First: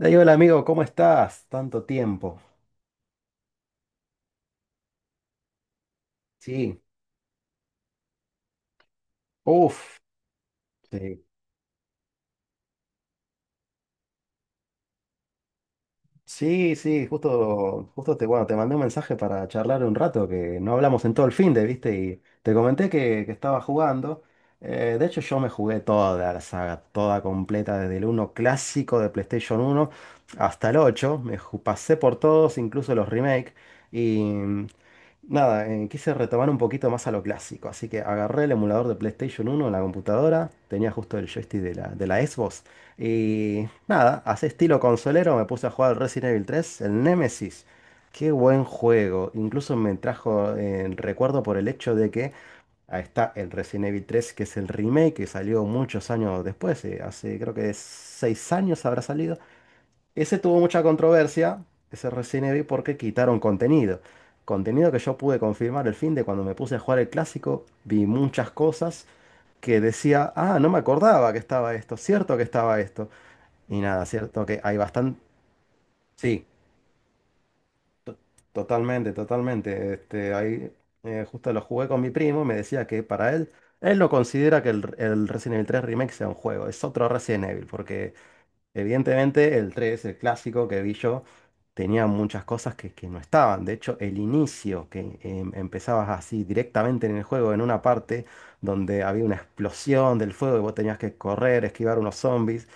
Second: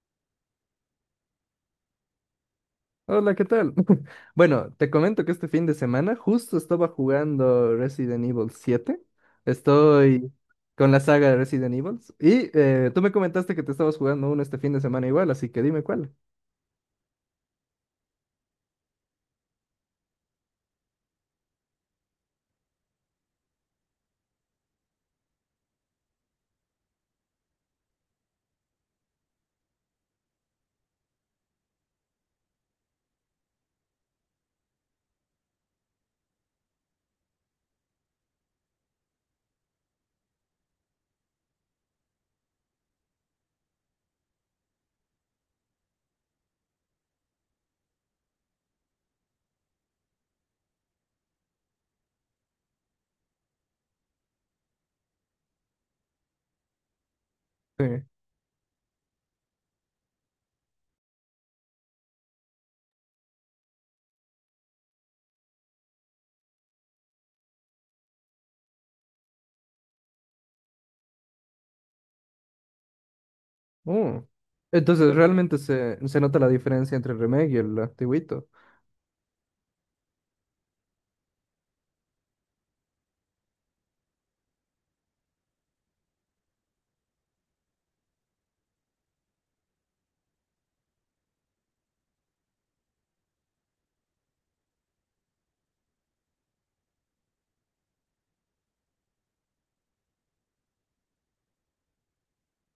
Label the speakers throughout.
Speaker 1: Ey, hola amigo, ¿cómo estás? Tanto tiempo.
Speaker 2: Hola, ¿qué tal? Bueno, te comento que este fin de semana justo
Speaker 1: Sí.
Speaker 2: estaba jugando Resident Evil 7.
Speaker 1: Uf.
Speaker 2: Estoy con la
Speaker 1: Sí,
Speaker 2: saga de Resident Evil. Tú me comentaste que te estabas jugando uno este fin de semana igual, así que dime cuál.
Speaker 1: sí, sí, justo, bueno, te mandé un mensaje para charlar un rato, que no hablamos en todo el fin de, ¿viste? Y te comenté que estaba jugando. De hecho, yo me jugué toda la saga, toda completa, desde el uno clásico de PlayStation uno hasta el 8. Pasé por todos, incluso los remakes. Y nada, quise retomar un poquito más a lo clásico, así que agarré el emulador de PlayStation uno en la computadora, tenía justo el joystick de la Xbox, y nada, así estilo consolero me puse a jugar Resident Evil tres, el Nemesis. Qué buen juego, incluso me trajo el recuerdo por el hecho de que ahí está el Resident Evil tres, que es el remake que salió muchos años después. Hace creo que
Speaker 2: Sí.
Speaker 1: 6 años habrá salido. Ese tuvo mucha controversia, ese Resident Evil, porque quitaron contenido. Contenido que yo pude confirmar el fin de, cuando me puse a jugar el clásico. Vi muchas cosas que decía, ah, no me acordaba que estaba esto, cierto que estaba esto. Y nada,
Speaker 2: Oh.
Speaker 1: cierto que hay
Speaker 2: Entonces,
Speaker 1: bastante.
Speaker 2: realmente se nota
Speaker 1: Sí,
Speaker 2: la diferencia entre el remake y el antiguito.
Speaker 1: totalmente, totalmente. Este, ahí justo lo jugué con mi primo, me decía que para él, él no considera que el Resident Evil 3 Remake sea un juego, es otro Resident Evil, porque evidentemente, el 3, el clásico que vi yo, tenía muchas cosas que no estaban. De hecho, el inicio, que empezabas así directamente en el juego, en una parte donde había una explosión del fuego y vos tenías que correr, esquivar unos zombies.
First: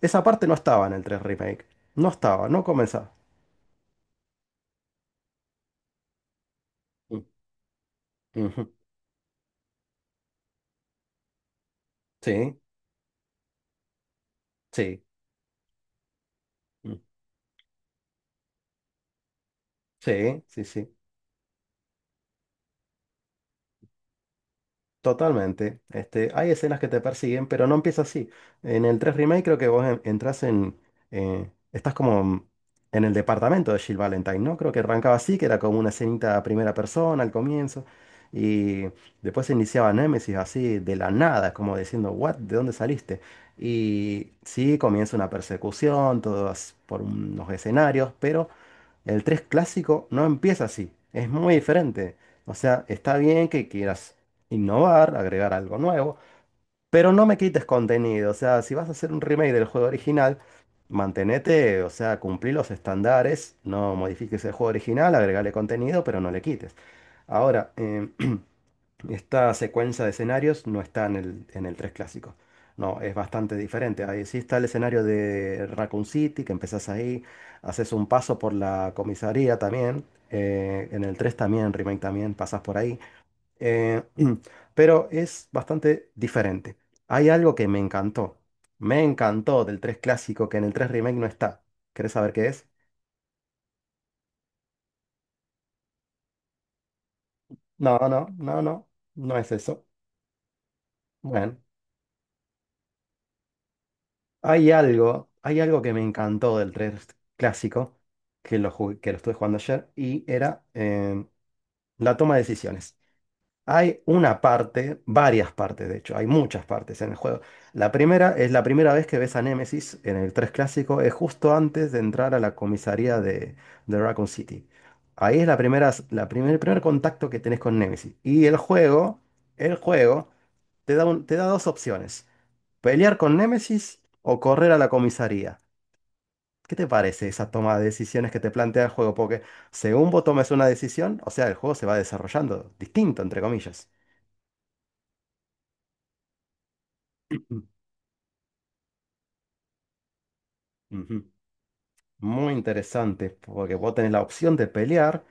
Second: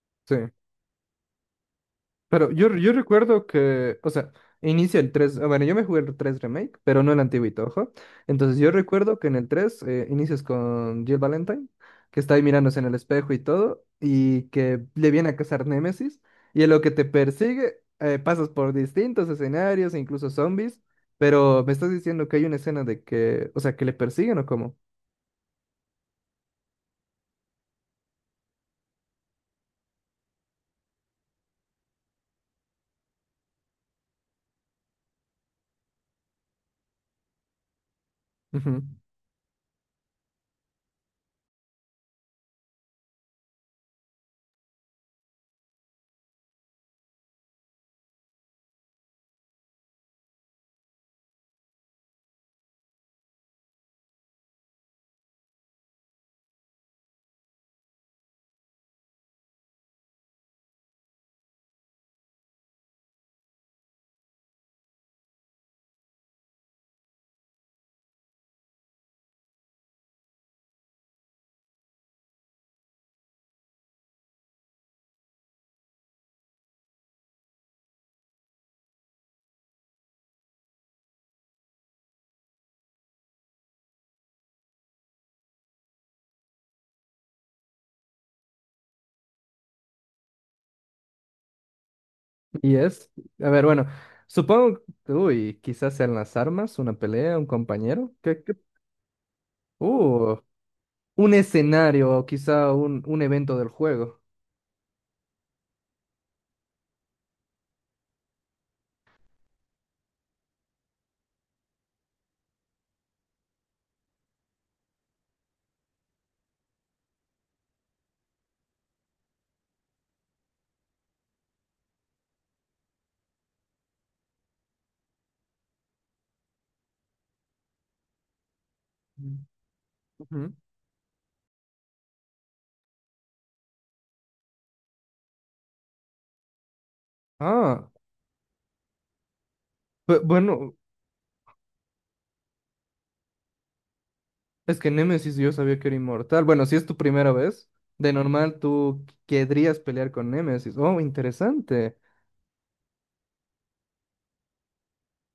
Speaker 1: Esa
Speaker 2: Sí.
Speaker 1: parte no estaba en el 3 Remake. No estaba,
Speaker 2: Pero
Speaker 1: no
Speaker 2: yo
Speaker 1: comenzaba.
Speaker 2: recuerdo que, o sea, inicia el 3 bueno, yo me jugué el 3 Remake, pero no el
Speaker 1: Mm,
Speaker 2: antiguito, ojo. Entonces yo
Speaker 1: ujú.
Speaker 2: recuerdo que en el 3 inicias con Jill Valentine, que está ahí
Speaker 1: Sí,
Speaker 2: mirándose en el espejo y todo, y que
Speaker 1: sí,
Speaker 2: le viene a cazar Némesis, y en lo que
Speaker 1: mm,
Speaker 2: te persigue pasas por distintos escenarios, incluso
Speaker 1: sí, sí,
Speaker 2: zombies,
Speaker 1: sí.
Speaker 2: pero me estás diciendo que hay una escena de que, o sea, que le persiguen o cómo.
Speaker 1: Totalmente. Este, hay escenas que te persiguen, pero no empieza así. En el 3 Remake creo que vos entras en, estás como en el departamento de Jill Valentine, ¿no? Creo que arrancaba así, que era como una escenita a primera persona al comienzo. Y
Speaker 2: Ujú.
Speaker 1: después se iniciaba Nemesis así de la nada, como diciendo, ¿what? ¿De dónde saliste? Y sí, comienza una persecución, todas por unos escenarios, pero el 3 clásico no empieza así, es muy diferente. O sea, está bien que quieras innovar, agregar algo nuevo, pero no me quites contenido. O sea, si vas a hacer un remake del juego original, mantenete, o sea, cumplí los estándares, no modifiques el juego original, agregale contenido, pero no le quites. Ahora, esta secuencia de escenarios no está en el 3 clásico. No, es bastante diferente. Ahí sí está el escenario de Raccoon City, que empezás ahí, haces un paso por la comisaría también. En el 3 también, en Remake también, pasas por ahí. eh, pero es bastante diferente. Hay algo que me encantó. Me encantó del 3 clásico, que en el 3 Remake no está. ¿Querés saber qué es?
Speaker 2: Y es, a ver, bueno, supongo, uy, quizás sean las armas, una pelea, un
Speaker 1: No,
Speaker 2: compañero.
Speaker 1: no,
Speaker 2: ¿Qué, qué
Speaker 1: no, no. No es eso.
Speaker 2: uh, un
Speaker 1: Bueno.
Speaker 2: escenario o quizá un evento del juego.
Speaker 1: Hay algo que me encantó del 3 clásico, que lo estuve jugando ayer, y era la toma de decisiones. Hay una parte, varias partes de hecho, hay muchas partes en el juego. La primera es la primera vez que ves a Nemesis en el 3 clásico, es justo antes de entrar a la comisaría de Raccoon City. Ahí es la primera, la primer, el primer contacto que tenés con Nemesis. Y el juego,
Speaker 2: Mm.
Speaker 1: el juego,
Speaker 2: Ujú.
Speaker 1: te da, te da dos opciones. ¿Pelear con Némesis o correr a la comisaría? ¿Qué te parece esa toma de
Speaker 2: Ah,
Speaker 1: decisiones que te plantea el juego? Porque según vos tomes una
Speaker 2: bueno,
Speaker 1: decisión, o sea, el juego se va desarrollando distinto, entre comillas.
Speaker 2: es que Nemesis yo sabía que era inmortal. Bueno, si es tu primera
Speaker 1: Ujú.
Speaker 2: vez, de normal tú querrías pelear con Nemesis. Oh,
Speaker 1: Ujú.
Speaker 2: interesante.
Speaker 1: Muy interesante, porque vos tenés la opción de pelear,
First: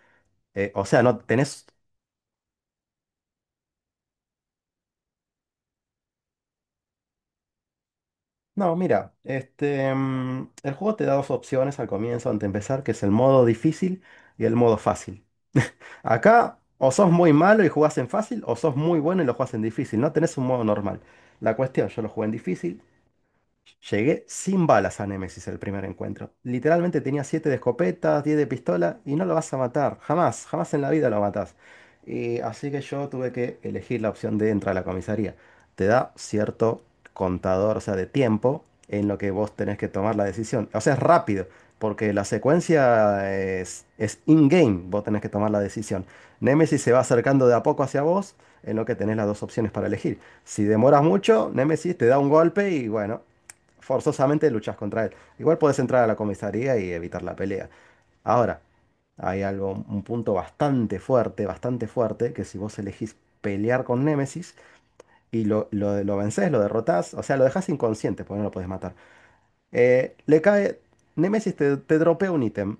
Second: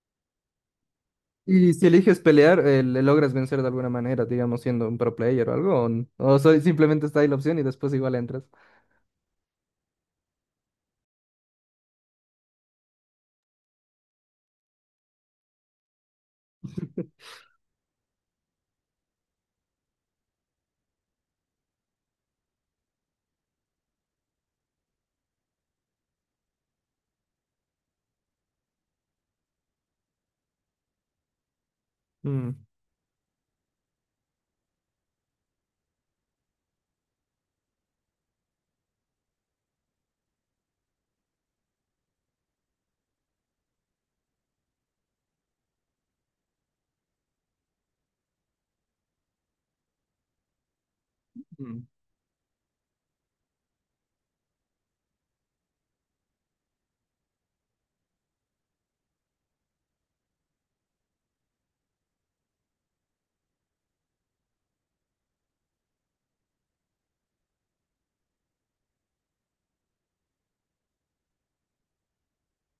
Speaker 1: o sea, no tenés.
Speaker 2: Y si eliges pelear, le logras vencer de alguna manera, digamos, siendo un pro player o algo. O, o simplemente está ahí la opción y después igual entras.
Speaker 1: No, mira, este, el juego te da dos opciones al comienzo, antes de empezar, que es el modo difícil y el modo fácil. Acá o sos muy malo y jugás en fácil, o sos muy bueno y lo jugás en difícil. No tenés un modo normal. La cuestión, yo lo jugué en difícil, llegué sin balas a Nemesis el primer encuentro. Literalmente tenía 7 de escopeta, 10 de pistola y no lo vas a matar. Jamás, jamás en la vida lo matás. Y
Speaker 2: Mm.
Speaker 1: así que yo tuve que elegir la opción de entrar a la comisaría. Te da cierto contador, o sea, de tiempo en lo que vos tenés que tomar la decisión. O sea, es rápido, porque la secuencia es in-game. Vos tenés que tomar la decisión. Nemesis se va acercando de a poco hacia vos, en lo que tenés las dos opciones para elegir. Si demoras mucho,
Speaker 2: Mm.
Speaker 1: Nemesis te da un golpe y, bueno, forzosamente luchas contra él. Igual puedes entrar a la comisaría y evitar la pelea. Ahora, hay algo, un punto bastante fuerte, que si vos elegís pelear con Némesis y lo vencés, lo derrotás, o sea, lo dejás inconsciente porque no lo podés matar. Le cae, Némesis te dropea un ítem,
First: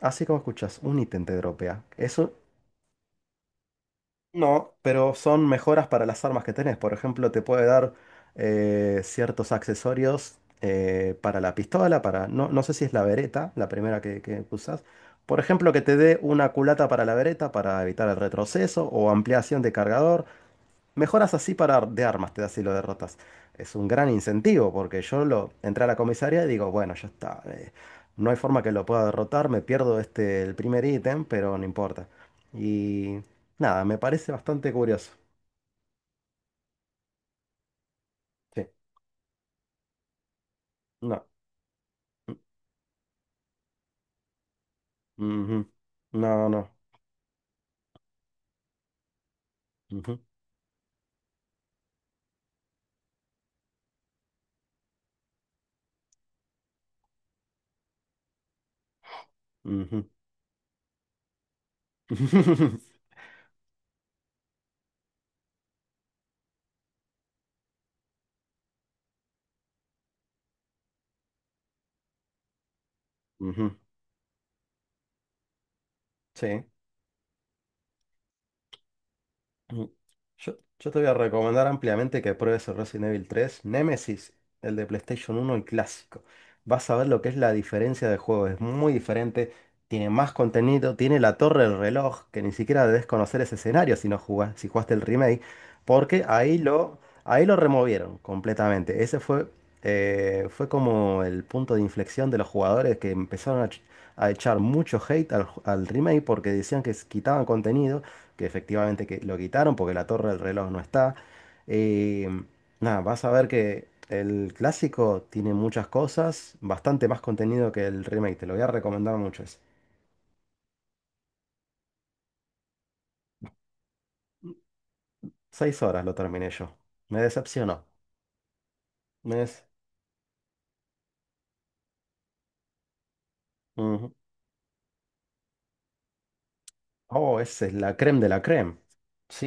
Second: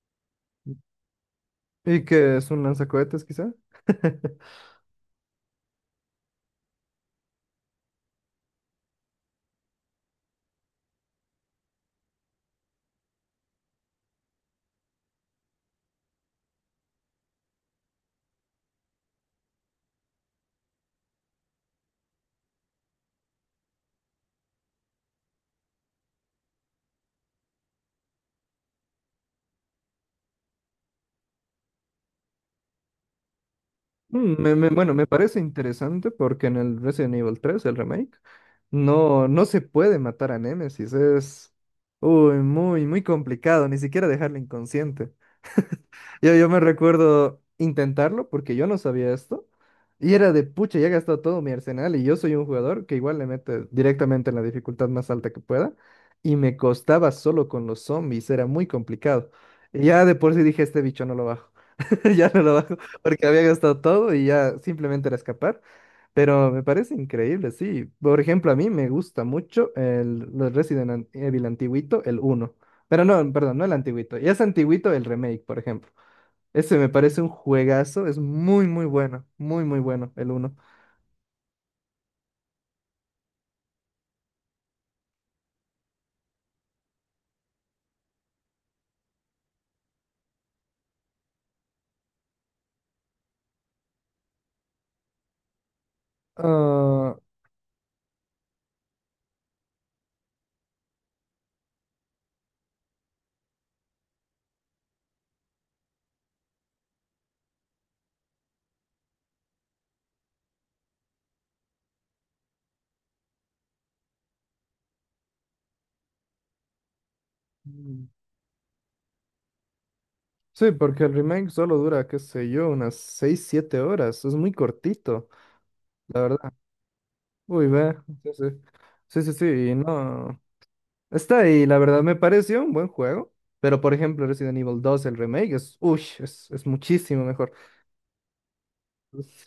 Speaker 1: así como escuchas, un ítem te dropea.
Speaker 2: ¿Y
Speaker 1: Eso.
Speaker 2: que es un lanzacohetes, quizá?
Speaker 1: No, pero son mejoras para las armas que tenés. Por ejemplo, te puede dar ciertos accesorios, para la pistola, para. No, no sé si es la vereta, la primera que usás. Por ejemplo, que te dé una culata para la vereta para evitar el retroceso o ampliación de cargador. Mejoras así para ar- de armas, te da si lo derrotas. Es un gran incentivo porque yo lo entré a la comisaría y digo, bueno, ya está. No hay forma que lo pueda derrotar, me pierdo este el primer ítem, pero no importa. Y nada, me parece
Speaker 2: Mm,
Speaker 1: bastante
Speaker 2: bueno, me
Speaker 1: curioso.
Speaker 2: parece interesante porque en el Resident Evil tres, el remake,
Speaker 1: Sí,
Speaker 2: no se puede matar a Nemesis.
Speaker 1: no.
Speaker 2: Es uy, muy, muy complicado, ni siquiera dejarlo inconsciente.
Speaker 1: Mm, ujú,
Speaker 2: Yo
Speaker 1: no,
Speaker 2: me
Speaker 1: no.
Speaker 2: recuerdo intentarlo porque yo no sabía esto. Y
Speaker 1: Ujú,
Speaker 2: era de pucha, ya he gastado todo mi arsenal y yo soy un jugador que igual le mete directamente en la dificultad más alta que pueda. Y me costaba solo con los zombies, era muy complicado. Y ya
Speaker 1: ujú,
Speaker 2: de por sí dije, este bicho no lo bajo. Ya no lo bajo porque había gastado todo y ya simplemente era escapar. Pero me parece increíble, sí. Por ejemplo, a mí me gusta mucho el, los Evil antiguito, el uno. Pero no, perdón, no el
Speaker 1: ujú.
Speaker 2: antiguito. Ya es antiguito el remake, por ejemplo.
Speaker 1: Sí.
Speaker 2: Ese me parece un juegazo, es muy, muy bueno, muy, muy
Speaker 1: Mm.
Speaker 2: bueno el uno.
Speaker 1: Yo te voy a recomendar ampliamente que pruebes el Resident Evil 3, Nemesis, el de PlayStation uno, el clásico. Vas a ver lo que es la diferencia de juego, es muy diferente, tiene más contenido, tiene la torre del reloj, que ni siquiera debes conocer ese escenario si no jugás, si jugaste el remake, porque
Speaker 2: Ah,
Speaker 1: ahí lo removieron completamente. Ese fue, fue como el punto de inflexión de los jugadores que empezaron a, a echar mucho hate al remake, porque decían que quitaban contenido, que efectivamente que lo quitaron, porque la torre del reloj no está. Eh, Nada, vas a ver que el clásico tiene muchas cosas, bastante más contenido que el
Speaker 2: mm,
Speaker 1: remake, te lo voy a recomendar mucho. Es
Speaker 2: sí, porque el remake solo dura, qué sé yo, unas 6 7 horas. Es muy cortito,
Speaker 1: 6 horas lo
Speaker 2: la
Speaker 1: terminé
Speaker 2: verdad.
Speaker 1: yo. Me
Speaker 2: Uy,
Speaker 1: decepcionó.
Speaker 2: ve. Sí, sí. Sí, sí,
Speaker 1: Me
Speaker 2: sí,
Speaker 1: des-
Speaker 2: y no. Está ahí, la verdad, me pareció un buen juego. Pero, por
Speaker 1: Ujú.
Speaker 2: ejemplo, Resident Evil dos el remake, es, uy, es muchísimo
Speaker 1: Oh,
Speaker 2: mejor.
Speaker 1: esa es la creme de la creme.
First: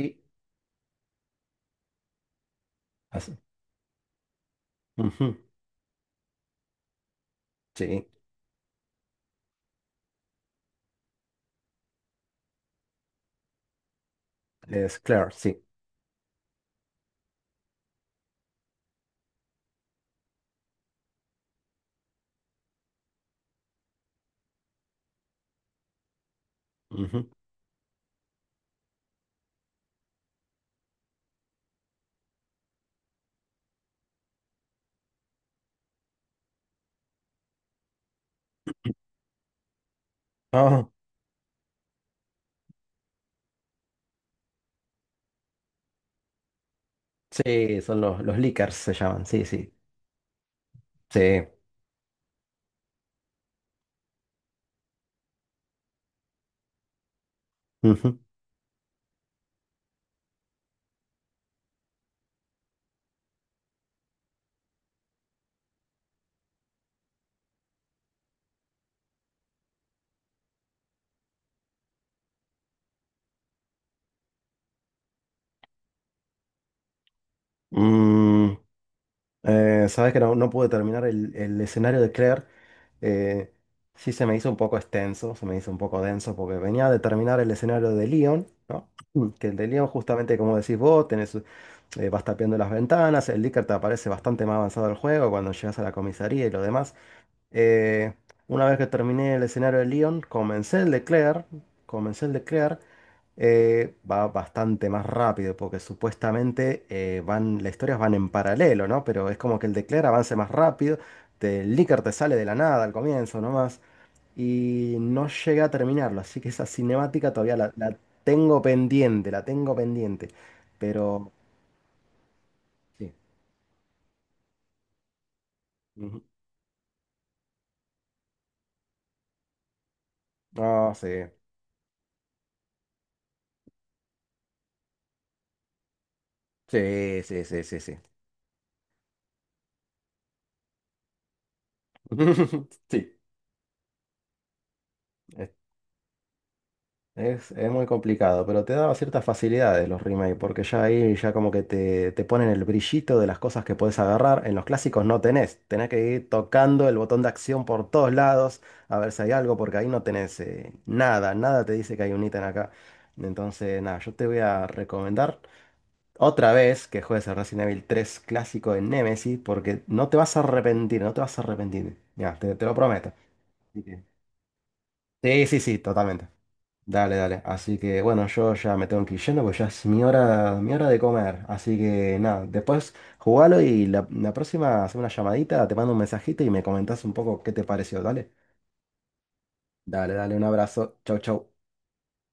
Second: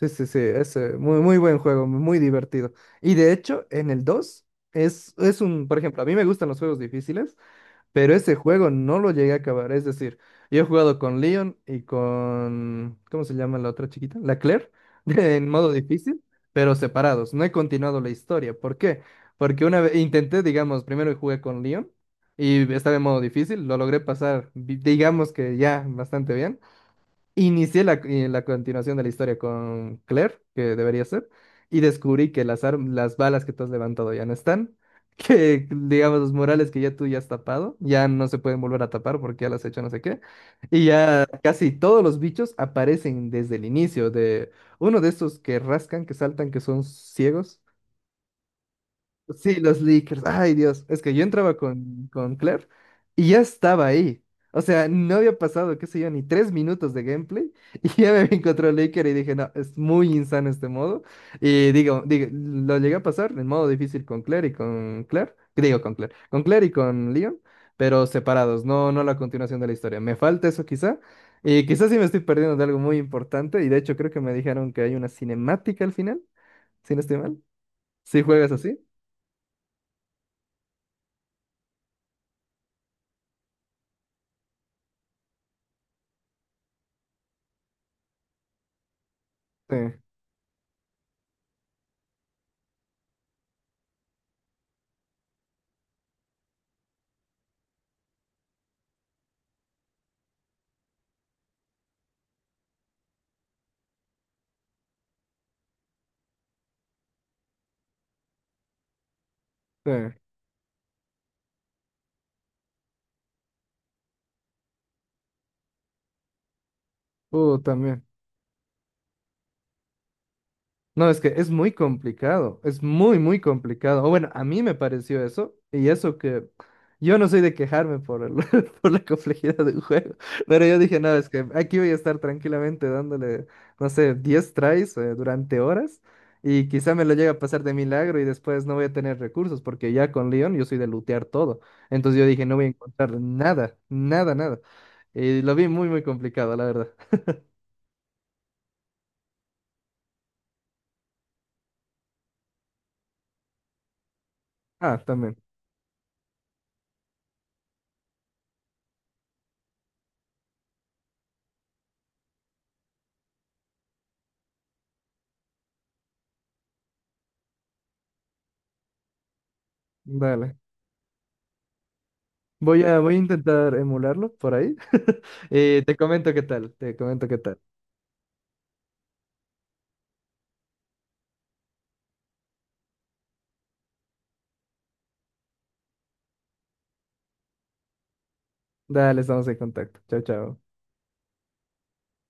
Speaker 2: Sí, sí, sí, es muy, muy buen juego, muy divertido. Y de
Speaker 1: así.
Speaker 2: hecho, en el 2
Speaker 1: Ujú.
Speaker 2: es un, por ejemplo, a mí me gustan los juegos difíciles.
Speaker 1: Sí,
Speaker 2: Pero ese juego no lo llegué a acabar. Es decir, yo he jugado con Leon y con... ¿Cómo se llama la otra chiquita? La Claire,
Speaker 1: es Claire,
Speaker 2: en
Speaker 1: sí.
Speaker 2: modo difícil, pero separados. No he continuado la historia. ¿Por qué? Porque una vez intenté, digamos, primero jugué con Leon y estaba en modo difícil, lo logré pasar, digamos que ya bastante bien.
Speaker 1: Ujú.
Speaker 2: Inicié la, la continuación de la historia con Claire, que debería ser, y descubrí que las balas que tú has levantado ya no están, que digamos los murales que ya tú ya has tapado, ya no se pueden volver a tapar porque ya las has hecho no sé qué, y
Speaker 1: Ah,
Speaker 2: ya casi todos los bichos aparecen desde el inicio de uno de estos que rascan, que saltan, que son ciegos.
Speaker 1: sí, son los leakers se llaman, sí,
Speaker 2: Sí,
Speaker 1: sí.
Speaker 2: los leakers. Ay, Dios. Es que yo
Speaker 1: Sí.
Speaker 2: entraba con Claire y ya estaba ahí. O sea, no había pasado, qué sé yo, ni 3 minutos de gameplay y ya
Speaker 1: Ujú.
Speaker 2: me encontró el leaker y dije, no, es muy insano este modo. Y digo, lo llegué a pasar en modo difícil con Claire y con Claire. Digo, con Claire. Con Claire y con Leon, pero separados, no la continuación de la historia. Me falta eso quizá. Y quizás sí me estoy perdiendo de algo muy importante y de hecho creo que me dijeron que hay una cinemática al final, si no estoy mal. Si juegas
Speaker 1: Mm.
Speaker 2: así.
Speaker 1: Sabes que no, no pude terminar el escenario de Claire. eh, sí, se me hizo un poco extenso, se me hizo un poco denso porque venía de terminar el escenario de Leon, ¿no? Que el de Leon,
Speaker 2: Sí.
Speaker 1: justamente como decís vos, tenés, vas tapeando las ventanas, el Licker te aparece bastante más avanzado el juego, cuando llegas a la comisaría y lo demás. Eh, una vez que terminé el escenario de Leon, comencé el de Claire, comencé el de Claire va bastante más rápido, porque supuestamente las historias van en paralelo, ¿no? Pero es como que el de
Speaker 2: Sí.
Speaker 1: Claire avance más rápido, el Licker te sale de la nada al comienzo nomás, y no llega a terminarlo, así que esa cinemática todavía la,
Speaker 2: También.
Speaker 1: la tengo pendiente,
Speaker 2: No, es que
Speaker 1: pero.
Speaker 2: es muy complicado, es
Speaker 1: Sí.
Speaker 2: muy, muy complicado. O bueno, a mí me pareció eso, y eso
Speaker 1: Ujú.
Speaker 2: que yo no soy de quejarme por el, por la complejidad del juego, pero yo
Speaker 1: Ah,
Speaker 2: dije,
Speaker 1: sí,
Speaker 2: no, es que aquí voy a estar tranquilamente dándole, no sé, 10 tries durante horas, y quizá me lo
Speaker 1: sí,
Speaker 2: llegue a
Speaker 1: sí,
Speaker 2: pasar
Speaker 1: sí,
Speaker 2: de
Speaker 1: sí, sí.
Speaker 2: milagro y después no voy a tener recursos, porque ya con Leon yo soy de lootear todo. Entonces yo dije, no voy a
Speaker 1: Sí.
Speaker 2: encontrar nada, nada, nada. Y lo vi muy, muy complicado, la verdad.
Speaker 1: Es muy complicado, pero te daba ciertas facilidades los remakes, porque ya ahí ya como que te ponen el brillito de las cosas que puedes agarrar. En los
Speaker 2: Ah,
Speaker 1: clásicos no
Speaker 2: también.
Speaker 1: tenés, tenés que ir tocando el botón de acción por todos lados, a ver si hay algo, porque ahí no tenés nada, nada te dice que hay un ítem acá. Entonces, nada, yo te voy a recomendar otra vez que juegues el Resident Evil tres clásico, en Nemesis, porque no te vas a
Speaker 2: Dale.
Speaker 1: arrepentir, no te vas a arrepentir. Ya, te lo
Speaker 2: Voy a,
Speaker 1: prometo.
Speaker 2: voy a intentar
Speaker 1: Así que-
Speaker 2: emularlo por ahí.
Speaker 1: Sí, sí, sí,
Speaker 2: Y te
Speaker 1: totalmente.
Speaker 2: comento qué tal, te
Speaker 1: Dale,
Speaker 2: comento qué
Speaker 1: dale.
Speaker 2: tal.
Speaker 1: Así que bueno, yo ya me tengo que ir yendo porque ya es mi hora de comer. Así que nada, después jugalo y la próxima hace una llamadita, te mando un mensajito y me comentás un poco qué te pareció. Dale.
Speaker 2: Dale, estamos en contacto.
Speaker 1: Dale,
Speaker 2: Chao,
Speaker 1: dale, un
Speaker 2: chao.
Speaker 1: abrazo. Chau, chau.